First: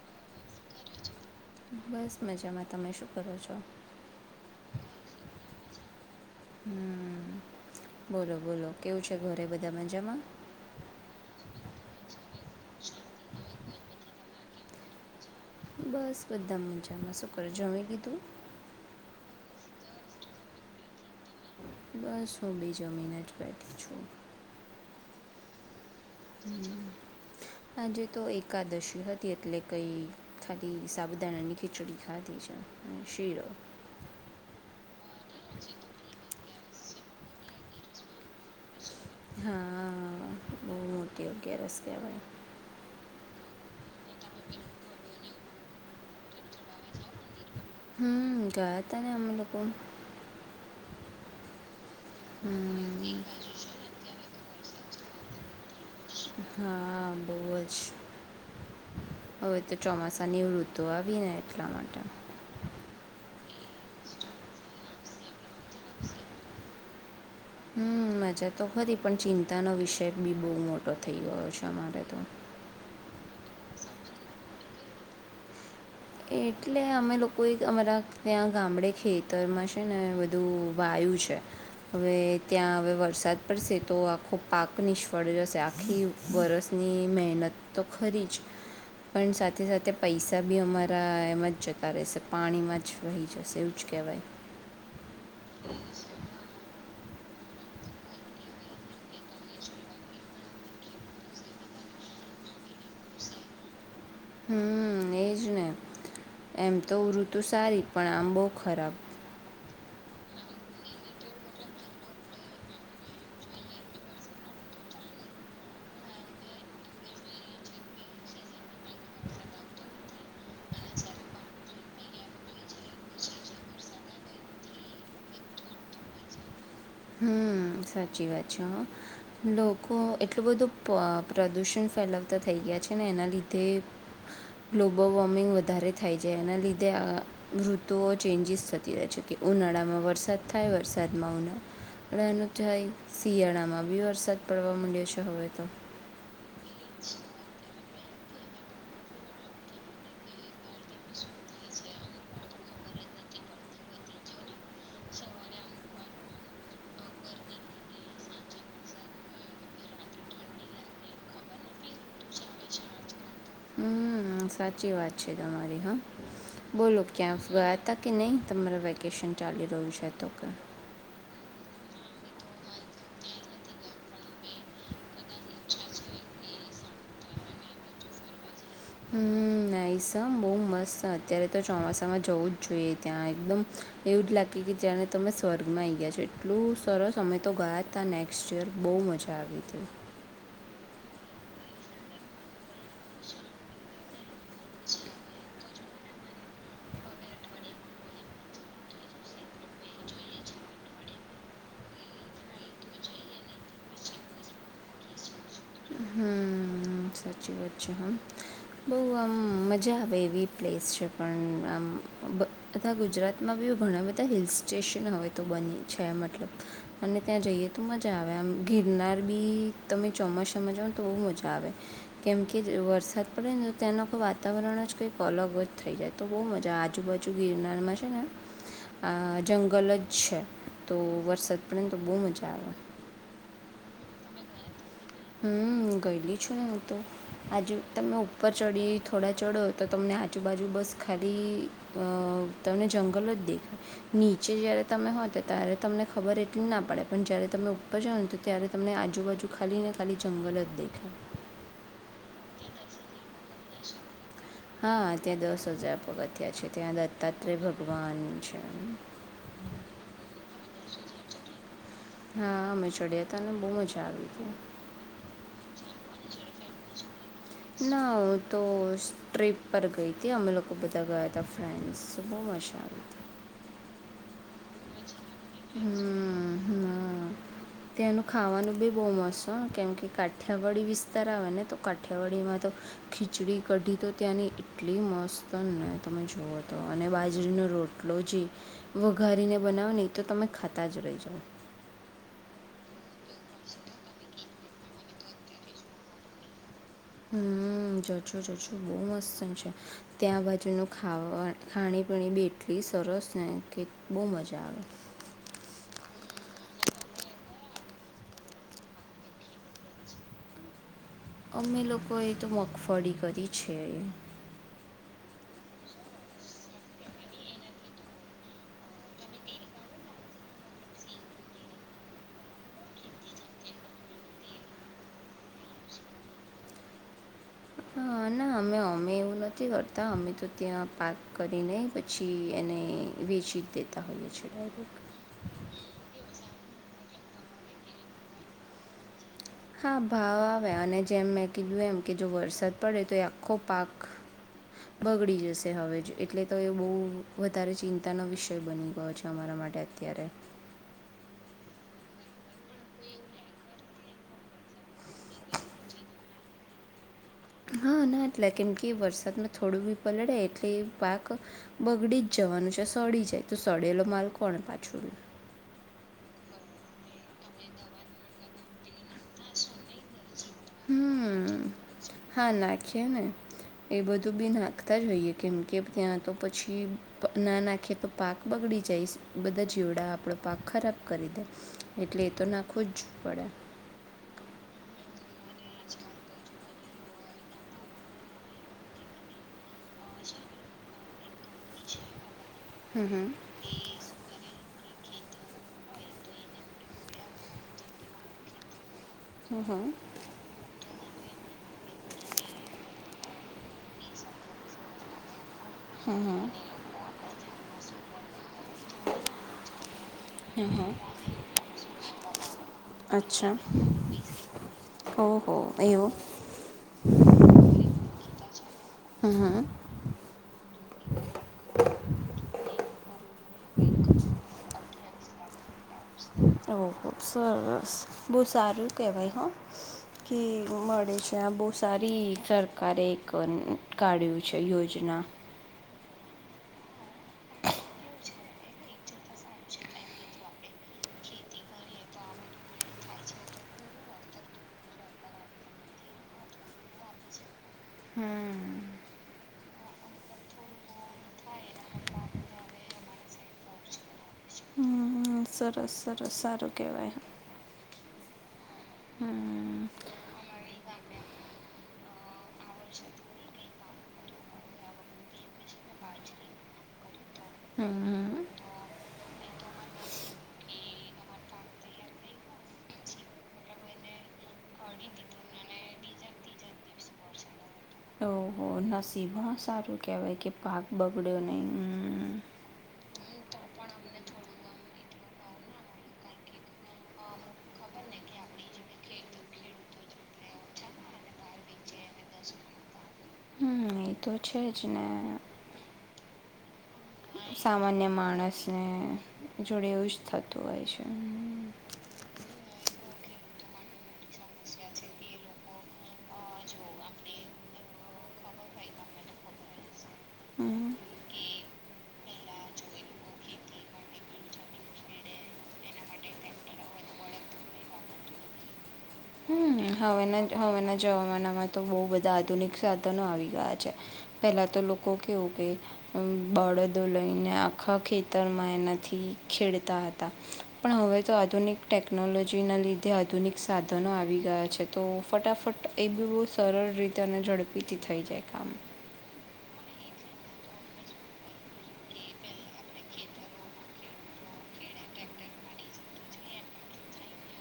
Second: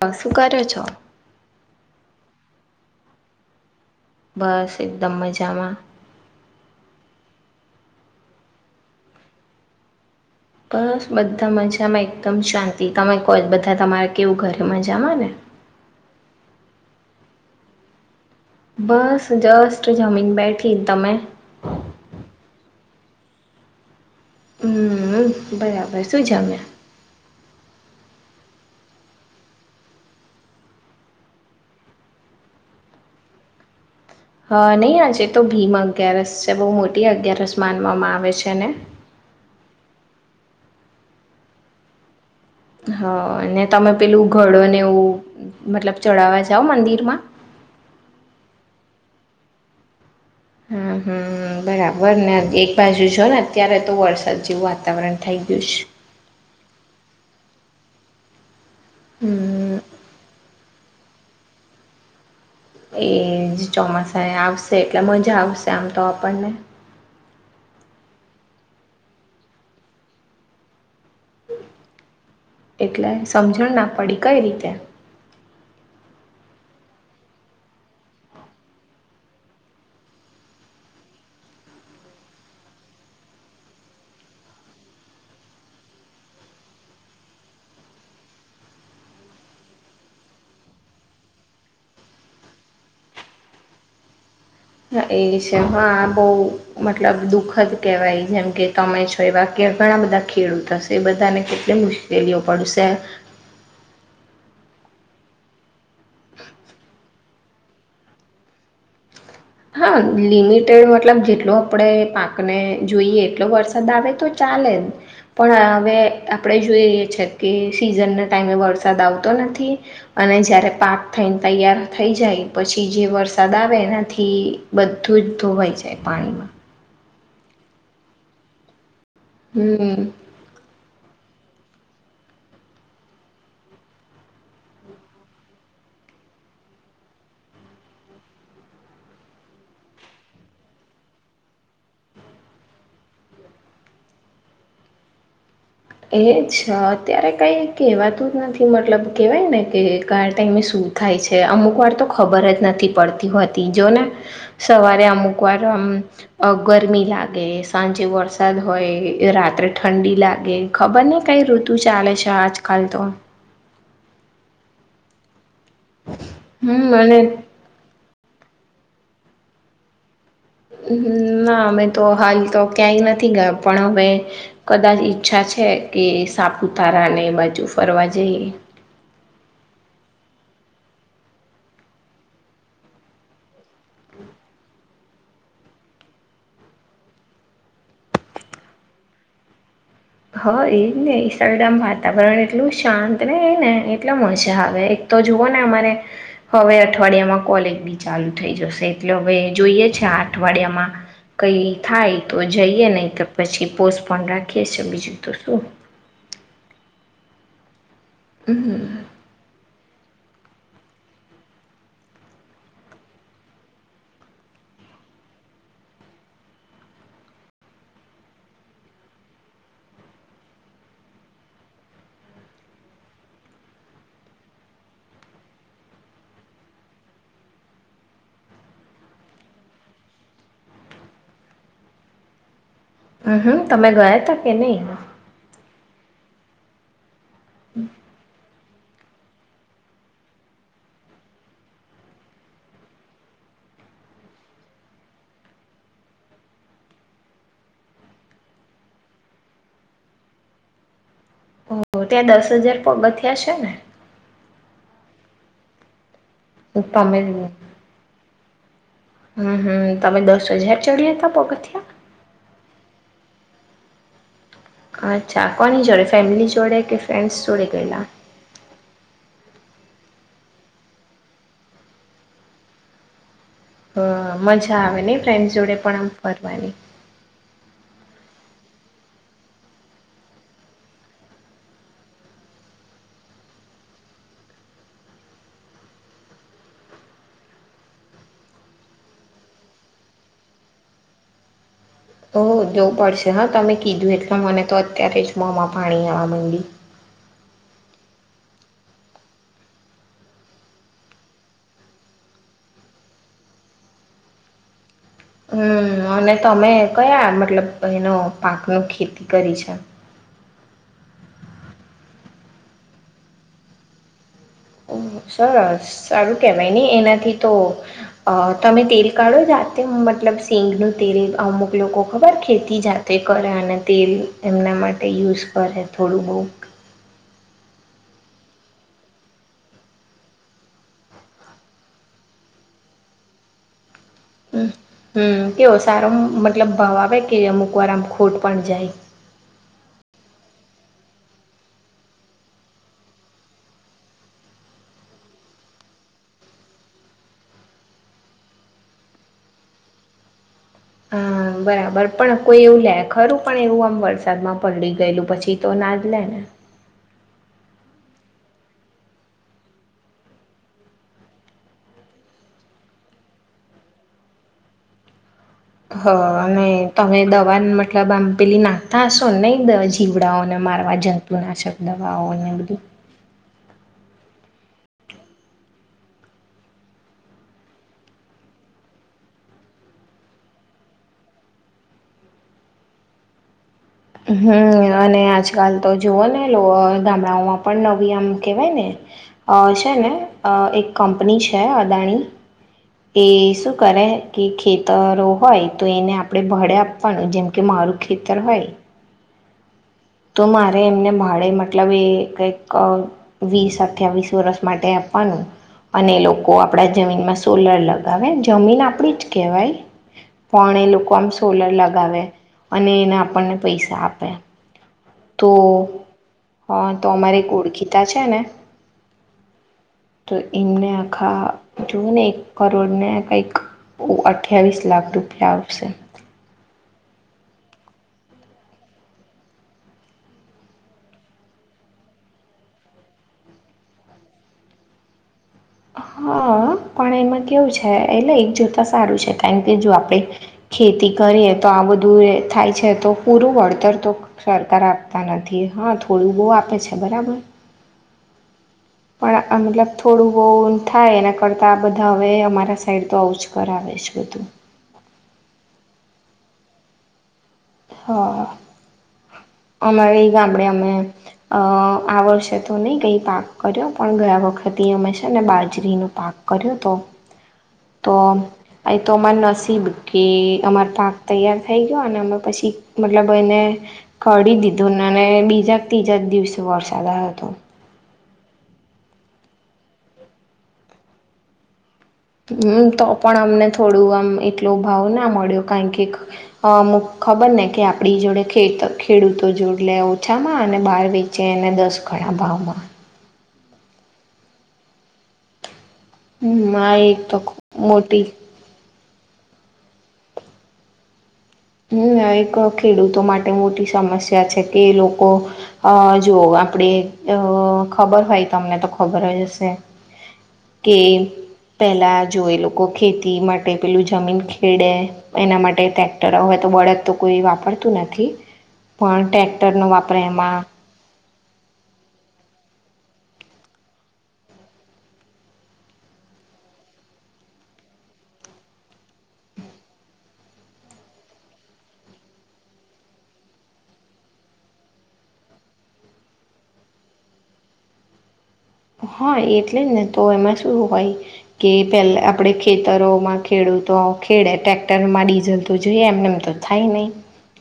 હ શું કરો છો? બસ મજામાં તમે શું કરો છો? બસ એકદમ મજામાં હમ બોલો બોલો કેવું છે ઘરે બધા મજામાં? બસ બધા મજામાં એકદમ શાંતિ તમે કો બધા તમારે કેવું ઘરે મજામાં ને? બસ બધા મજામાં શું કરો જમી લીધું? બસ જસ્ટ જમીન બેઠી, તમે? બસ હું બી જમીને જ બેઠી છું. હમ બરાબર શું જમ્યા? આજે તો એક એકાદશી હતી એટલે કંઈ ખાલી સાબુદાણાની ખીચડી ખાધી છે શીરો હા નહી આજે તો ભીમ અગિયારસ છે. બહુ મોટી અગિયારસ માનવામાં આવે છે ને હા બહુ મોટી ગ્યા રસ્તે ભાઈ હ ને તમે પેલું ઘડ ને એવું મતલબ ચડાવવા છે આવ મંદિર માં હમ ગ તને અમલોકો હમ હમ બરાબર ખબર ને એક બાજુ જો હમ ને અત્યારે તો વરસાદ જેવું વાતાવરણ થઈ ગયું છે હા બહુ જ હવે હમ તો ચોમાસા નિવૃત્ત તો આવીને એટલા માટે એજ ચોમાસા આવશે એટલે મજા આવશે આમ તો આપણને હમ મજા તો ખરી પણ ચિંતાનો વિષય બી બહુ મોટો થઈ ગયો છે અમારે તો એટલે સમજણ ના પડી કઈ રીતે એટલે અમે લોકો એક અમારા ત્યાં ગામડે ખેતરમાં છે ને બધું વાયુ છે હવે ત્યાં હવે વરસાદ પડશે તો આખો પાક નિષ્ફળ જશે આખી વરસની મહેનત તો ખરી જ પણ સાથે સાથે પૈસા બી અમારા એમ જ જતા રહેશે પાણીમાં જ વહી જશે એવું જ કહેવાય હ એ છે હા બહુ મતલબ દુખદ કહેવાય જેમ કે તમે છો એ વાક્ય ઘણા બધા ખેડૂત હશે એ બધાને કેટલી મુશ્કેલીઓ પડશે હમ એજ ને એમ તો ઋતુ સારી પણ આમ બહ ખરાબ હા લિમિટેડ મતલબ જેટલો આપણે પાકને જોઈએ એટલો વરસાદ આવે તો ચાલે પણ હવે આપણે જોઈએ છે કે સિઝનના ટાઈમે વરસાદ આવતો નથી અને જારે પાક થઈને તૈયાર થઈ જાય પછી જે વરસાદ આવે એનાથી થી બધું જ ધોવાઈ જાય પાણીમાં હમ સાચી વાત છે હ લોકો હમ્મ. એટલું બધું પ્રદૂષણ ફેલાવતા થઈ ગયા છે ને એના લીધે ગ્લોબલ વોર્મિંગ વધારે થઈ જાય એના લીધે આ ઋતુઓ ચેન્જીસ થતી રહે છે કે ઉનાળામાં વરસાદ થાય વરસાદમાં ઉનાળા એનુંય શિયાળા માં બી વરસાદ પડવા માંડ્યો છે હવે તો એજ અચ્છા અત્યારે કંઈ કહેવાતું જ નથી મતલબ કહેવાય ને કે ક ટાઈમે શું થાય છે અમુક વાર તો ખબર જ નથી પડતી હોતી જો ને સવારે અમુક વાર આમ ગરમી લાગે સાંજે વરસાદ હોય રાત્રે ઠંડી લાગે ખબર ને કઈ ઋતુ ચાલે છે આજકાલ તો હમ સાચી વાત છે તમા હા હમ બોલો અને ક્યાં ગયા હતા કે નહી તમારા વેકેશન ચાલી રહ્યું છે તો કે ના અમે તો હાલ તો ક્યાંય નથી ગયા પણ હવે કદાચ ઈચ્છા છે કે સાપુતારા ને બાજુ ફરવા જઈએ હમ નહીસ બહુ મસ્ત છે અત્યારે તો ચોમાસામાં જવું જ જોઈએ ત્યાં એકદમ એવું જ લાગે કે જ તમે સ્વર્ગમાં આવીઈ ગયા છો એટલું સરસ અમે તો ગયા તા નેક્સ્ટ યર બહુ મજા આવી હતી હા એજ ને સરલદમ વાતાવરણ એટલું શાંત ને ને એટલા મજ હવે એક તો જુવઓ ને અમારે હવે અઠવાડિયામાં કોલેજ બી ચાલુ થઈ જશે એટલે હવે જોઈએ છે અઠવાડિયામાં કઈ થાય તો જઈએ ને તો પછી પોસ્ટપોન રાખીએ છે બી જ દસ હમ્મ. સાચી વાત બહુ અમ મજા આવેવી પ્લેસ છે પણ આમ બધા ગુજરાતમાં બી ઘણા બધા હિલ સ્ટેશન હવે તો બની છે મતલબ અને ત્યાં જઈએ તો મજા આવે આમ ગિરનાર બી તમે ચોમાસામાં જઓને તો બ મજા આવે કેમ કે વરસાદ પડે ને તેના વાતાવરણ જ કંઈક અલગ જ થઈ જાય તો બહુ મજા આજુબાજુ ગિરનારમાં છે ને જંગલ જ છે તો વરસાદ પડે ને તો બહુ મજા આવે હમ હમ તમે ગયા ત કે નહી હમ ગયલી છું ને હું તોું આજુ તમે ઉપર ચડી થોડા ચડો તો તમને આજુબાજુ બસ ખાલી તમને જંગલો જ દેખાય નીચે જય્યારે તમે હો તો ત્યારે તમને ખબર એટલી જ ના પડે પણ જય્યારે તમે ઉપર જાઓ ને તો ત્યારે તમને આજુબાજુ ખાલીને ખાલી જંગલ જ દેખા ઓ ત્યાં દસ હજાર પગ થ છે ને તે દસ હજાર પગત ત્યાં છે ત્યાં તમે દત્તાત્રેય ભગવાન છે હમ હમ તમે દસ હજાર ચડ્યા હતા પગથિયા હા અમે ચડ્યા હતા અનેને બહુ મજા આવી હતી અચ્છા કોની જોડે ફેમિલી જોડે કે ફ્રેન્ડ્સ જોડે ગયેલા ના તો સ્ટપ પર ગઈ હતી અમે લોકો બધા ગયા હતા ફ્રેન્સ બહુ મજા આવી હતી મજા આવે આવેની ટાઈમ જોડે પણ આમ હમ ફરવાની હા ત્યાંનું ખાવાનું બી બહુ મસ્ત છેને કેમ કે કાઠિયાવાડી વિસ્તાર આવે ને તો કાઠિયાવાડીમાં તો ખીચડી કઢી તો ત્યાંની એટલી મસ્ત ને તમે જુવઓ તો અને બાજરીનો રોટલો જે વઘારીને બનાવો ને તો તમે ખાતા જ રહી જાઓ ઓ જોવું પડશે હા તમે કીધું એટલે મને તો અત્યારે જ મોમાં પાણી આવવા માંડી હમ જજો જજો બહુ મસ્ત છે ત્યાં બાજુનું ખાવા ખાણી પીણી બી એટલી સરસ ને કે બહુ મજા આવે હમ અને તમે કયા મતલબ એનો પાકનું ખેતી કરી છે અમે લોકોએ તો મગફળી કરી છે સર સારું કેહેવાય ને એનાથી તો તમે તેલ કાઢો જાતે મતલબ સિંગનું તેલ અમુક લોકો ખબર ખેતી જાતે કરે અને તેલ એમના માટે યુઝ કરે થોડું બહ હ ના અમે અમે એવું નથી કરતા અમે તો ત્યાં પાાર્ક કરીને પછી એને વેચી જ દેતા હોઈએ છીએ હમ ડાયરેક્ટ. કેવ સારો મતલબ ભાવ આવે એ અમુક વાર આમ ખોટ પણ જાય હા ભાવ આવે અને જેમ મેં કીધું એમ કે જો વરસાદ પડે તો એ આખો પાક બગડી જશે હવે જ એટલે તો એ બહુ વધારે ચિંતાનો વિષય બની ગયો છે અમારા માટે અત્યારે હા બરાબર પણ કોઈ એવું લે ખરું પણ એવું આમ વરસાદમાં પડી ગયેલું પછી તો ના જ લે ને હ ના એટલે કેમ કે વરસાદમાં થોડું બ પલડે એટલે પાક બગડી જ જવાનું છે સડી જાય તો સડેલો માલ કોણ પાછો હ અને તમે દવા મતલબ આમ પેલી નાખતા હશો નહીવા જીવ દીડાઓને મારવા હમ્મ. જંતુનાશક દવાઓને હા, બધું નાખીએ ને. એ બધું બી નાખતા જોઈએ કેમ કે ત્યાં તો પછી ના નાખે તો પાક બગડી જાય બધા જીવડા આપણો પાક ખરાબ કરી દે એટલે એ તો નાખો જ પડે હમ અને આજકાલ તો જુઓ ને લો ગામડાઓમાં પણ નવી આમ કેહેવાય ને છે ને એક કંપની છે અદાણી હમ્મ, એ હમ્મ. શું કરે કે ખેતી તરો હોય તો એને આપણે ભાડે આપવાનું જેમ કે મારું ખેતર હોય હમ હા તો મારે એમને ભાડે મતલબ એ કઈક વીસ અઠ્યાવીસ વર્ષ માટે આપવાનું અને એ હમ્મ, લોકો આપડા જમીનમાં સોલર લગાવે જમીન આપણી જ કહેવાય પણ હમ્મ, એ હમ્મ. લોકો આમ સોલર લગાવે અને એને અચ્છા. આપણને પૈસા આપે તો ઓહો! એવું. હા તો અમારે ઓળખીતા છે ને હમ્મ, હમ્મ. તો એને આખા જોવું ને એક કરોડ ને કંઈક અઠ્યાવીસ લાખ રૂપિયા આવશે ઓહ સરસ બહુ સારું કેહેવાય હ કે મળે છે આ બહુ સારી સરકારે એક કાઢ્યું છે યોજના હા પણ એમાં કેવું છે એટલે એક જોતા સારું છે કારણ કે જો આપણે ખેતી કરીએ તો આ બધું થાય છે તો પૂરું વળતર તો સરકાર આપતા નથી હા થોડું બહુ આપે છે બરાબર. હમ્મ. પણ થાય એના કરતાં આપણે હવે અમારા સાઈડ પહોંચ કરાવીએ મતલબ થોડું બહું થાય એના કરતા આ બધા હવે અમારા સાઈડ તો આવું જ કરાવે છે બધું. હમ સરસ સરસ સારું કહેવાય હા હમ અમારે એ ગામડે અમે આ વર્ષે તો નહી કઈ પાક કર્યો પણ ગયા વખત અમે છે ને બાજરીનો પાક કર્યો તો હમ નહીં તો એ તો અમાર નસીબ કે અમાર પાક તૈયાર થઈ ગયો અને અમે પછી મતલબ એને કરીડી દીધું અને બીજા ત્રીજા દિવસે વરસાદ હતો. નસીબમાં સારું કહેવાય કે પાક બગડ્યો નહીમ. હમ તો પણ અમને થોડું આમ એટલો ભાવ ના મળ્યો કારણ કે અમુક ખબર ને કે આપડી જોડે ખે ખેડૂતો જોડ લે ઓછામાં અને બહાર વેચે એને દસ ગણા ભાવમાં. મા તો છે જને હ માઈ સામાન્ય માણસ ને. જોડે એવું જ થતું હોય છે. હમ એક ખેડૂતો માટે મોટી સમસ્યા છે કે લોકો અ જો આપડે ખબર હોય તમને તો ખબર જ હશે હમ. કે પેલા જો એ લોકો ખેતી માટે પેલું જમીન ખેડે એના માટે હોય તો બળદ તો કોઈ વાપરતું નથી પણ ટ્રેક્ટરનો હવે વાપરે હવેના એમાં જવાવામાં ના. એમાં તો બહુ બધા આધુનિક સાધનો આવી ગયા છે પહેલા તો લોકો કેવું કે બળદો લઈને આખા ખેતરમાં એનાથી ખેડતા હતા પણ હવે તો આધુનિક ટેકનોલોજીના લીધે આધુનિક સાધનો આવી ગયા. છે તો ફટાફટ એ બી બહુ સરળ રીતે અને ઝડપીથી થઈ જાય કામ. હા એટલે ને તો એમાં શું હોય કે પેલા આપણે ખેતરોમાં ખેડૂતો ખેડે ટ્રેક્ટરમાં ડીઝલ તો જોઈએ એમને એમ તો થાય નહી.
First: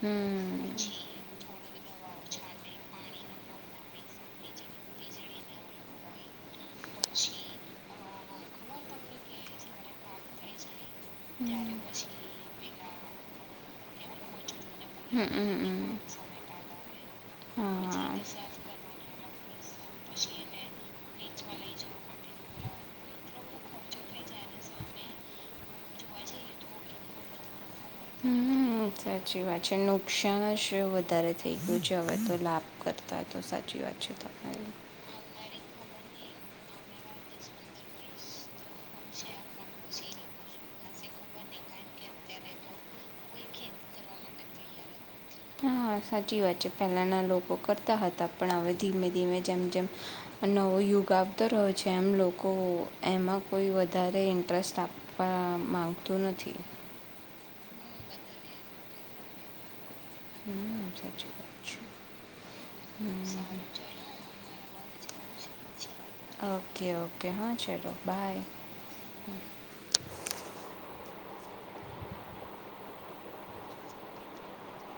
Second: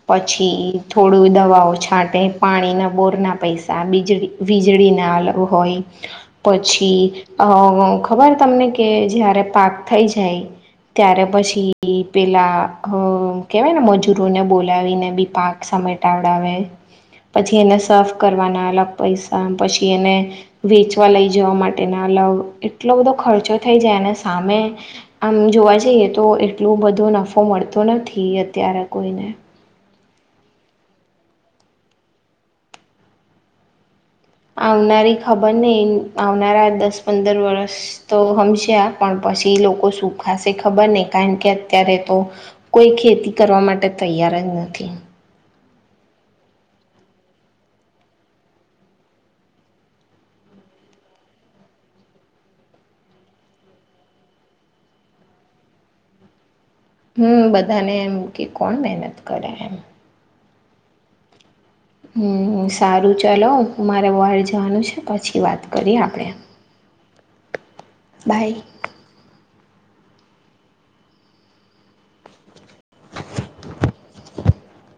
હમ પછી થોડું દવાઓ છાંટે પાણીના બોરના પૈસા બીજળી વીજળીનાલ હોય. પછી અ ખબર તમને કે જયારે પાક થઈ જાય ત્યારે પછી પેલા કેહેવાય ને મજૂરોને બોલાવીને હમ બી પાક હમ હમ સમેટાવડાવે પછી એને સાફ હા. કરવાના અલગ પૈસા પછી એને વેચવા લઈ જવા માટેના લવ એટલો બધો ખર્ચો થઈ જાય અને સામે આમ જોવા જઈએ તો એટલું બધો નફો મળતો નથી અત્યારે હમ કોઈને સાચી વાત છે નક ક્ષણ શ વધારે થઈ ગયું છે હવે તો લાભ કરતા હોય તો સાચી વાત. છે તમારી આવનારી. ખબર નહી આવનારા દસ પંદર વર્ષ તો હમશે આ પણ પછી લોકો સુખાશે ખબર નહી કારણ કે અત્યારે તો કોઈ ખેતી કરવા માટે તૈયાર જ નથી. હા સાચી વાત છે પહેલાંના લોકો કરતા હતા પણ હવે ધીમે ધીમે જેમ જેમ નવો યુગ આવતો રહ્યો છે એમ લોકો એમાં કોઈ વધારે ઇન્ટરેસ્ટ આપવા માગતું નથી. હમ બધાને એમ કે કોણ મહેનત કરે એમ. હમ સાચી છે હમ સારું ચાલો મારે વોર્ડ જવાનું છે પછી વાત કરીએ આપડે. ઓકે ઓકે હા ચલો બાય. [inaudible]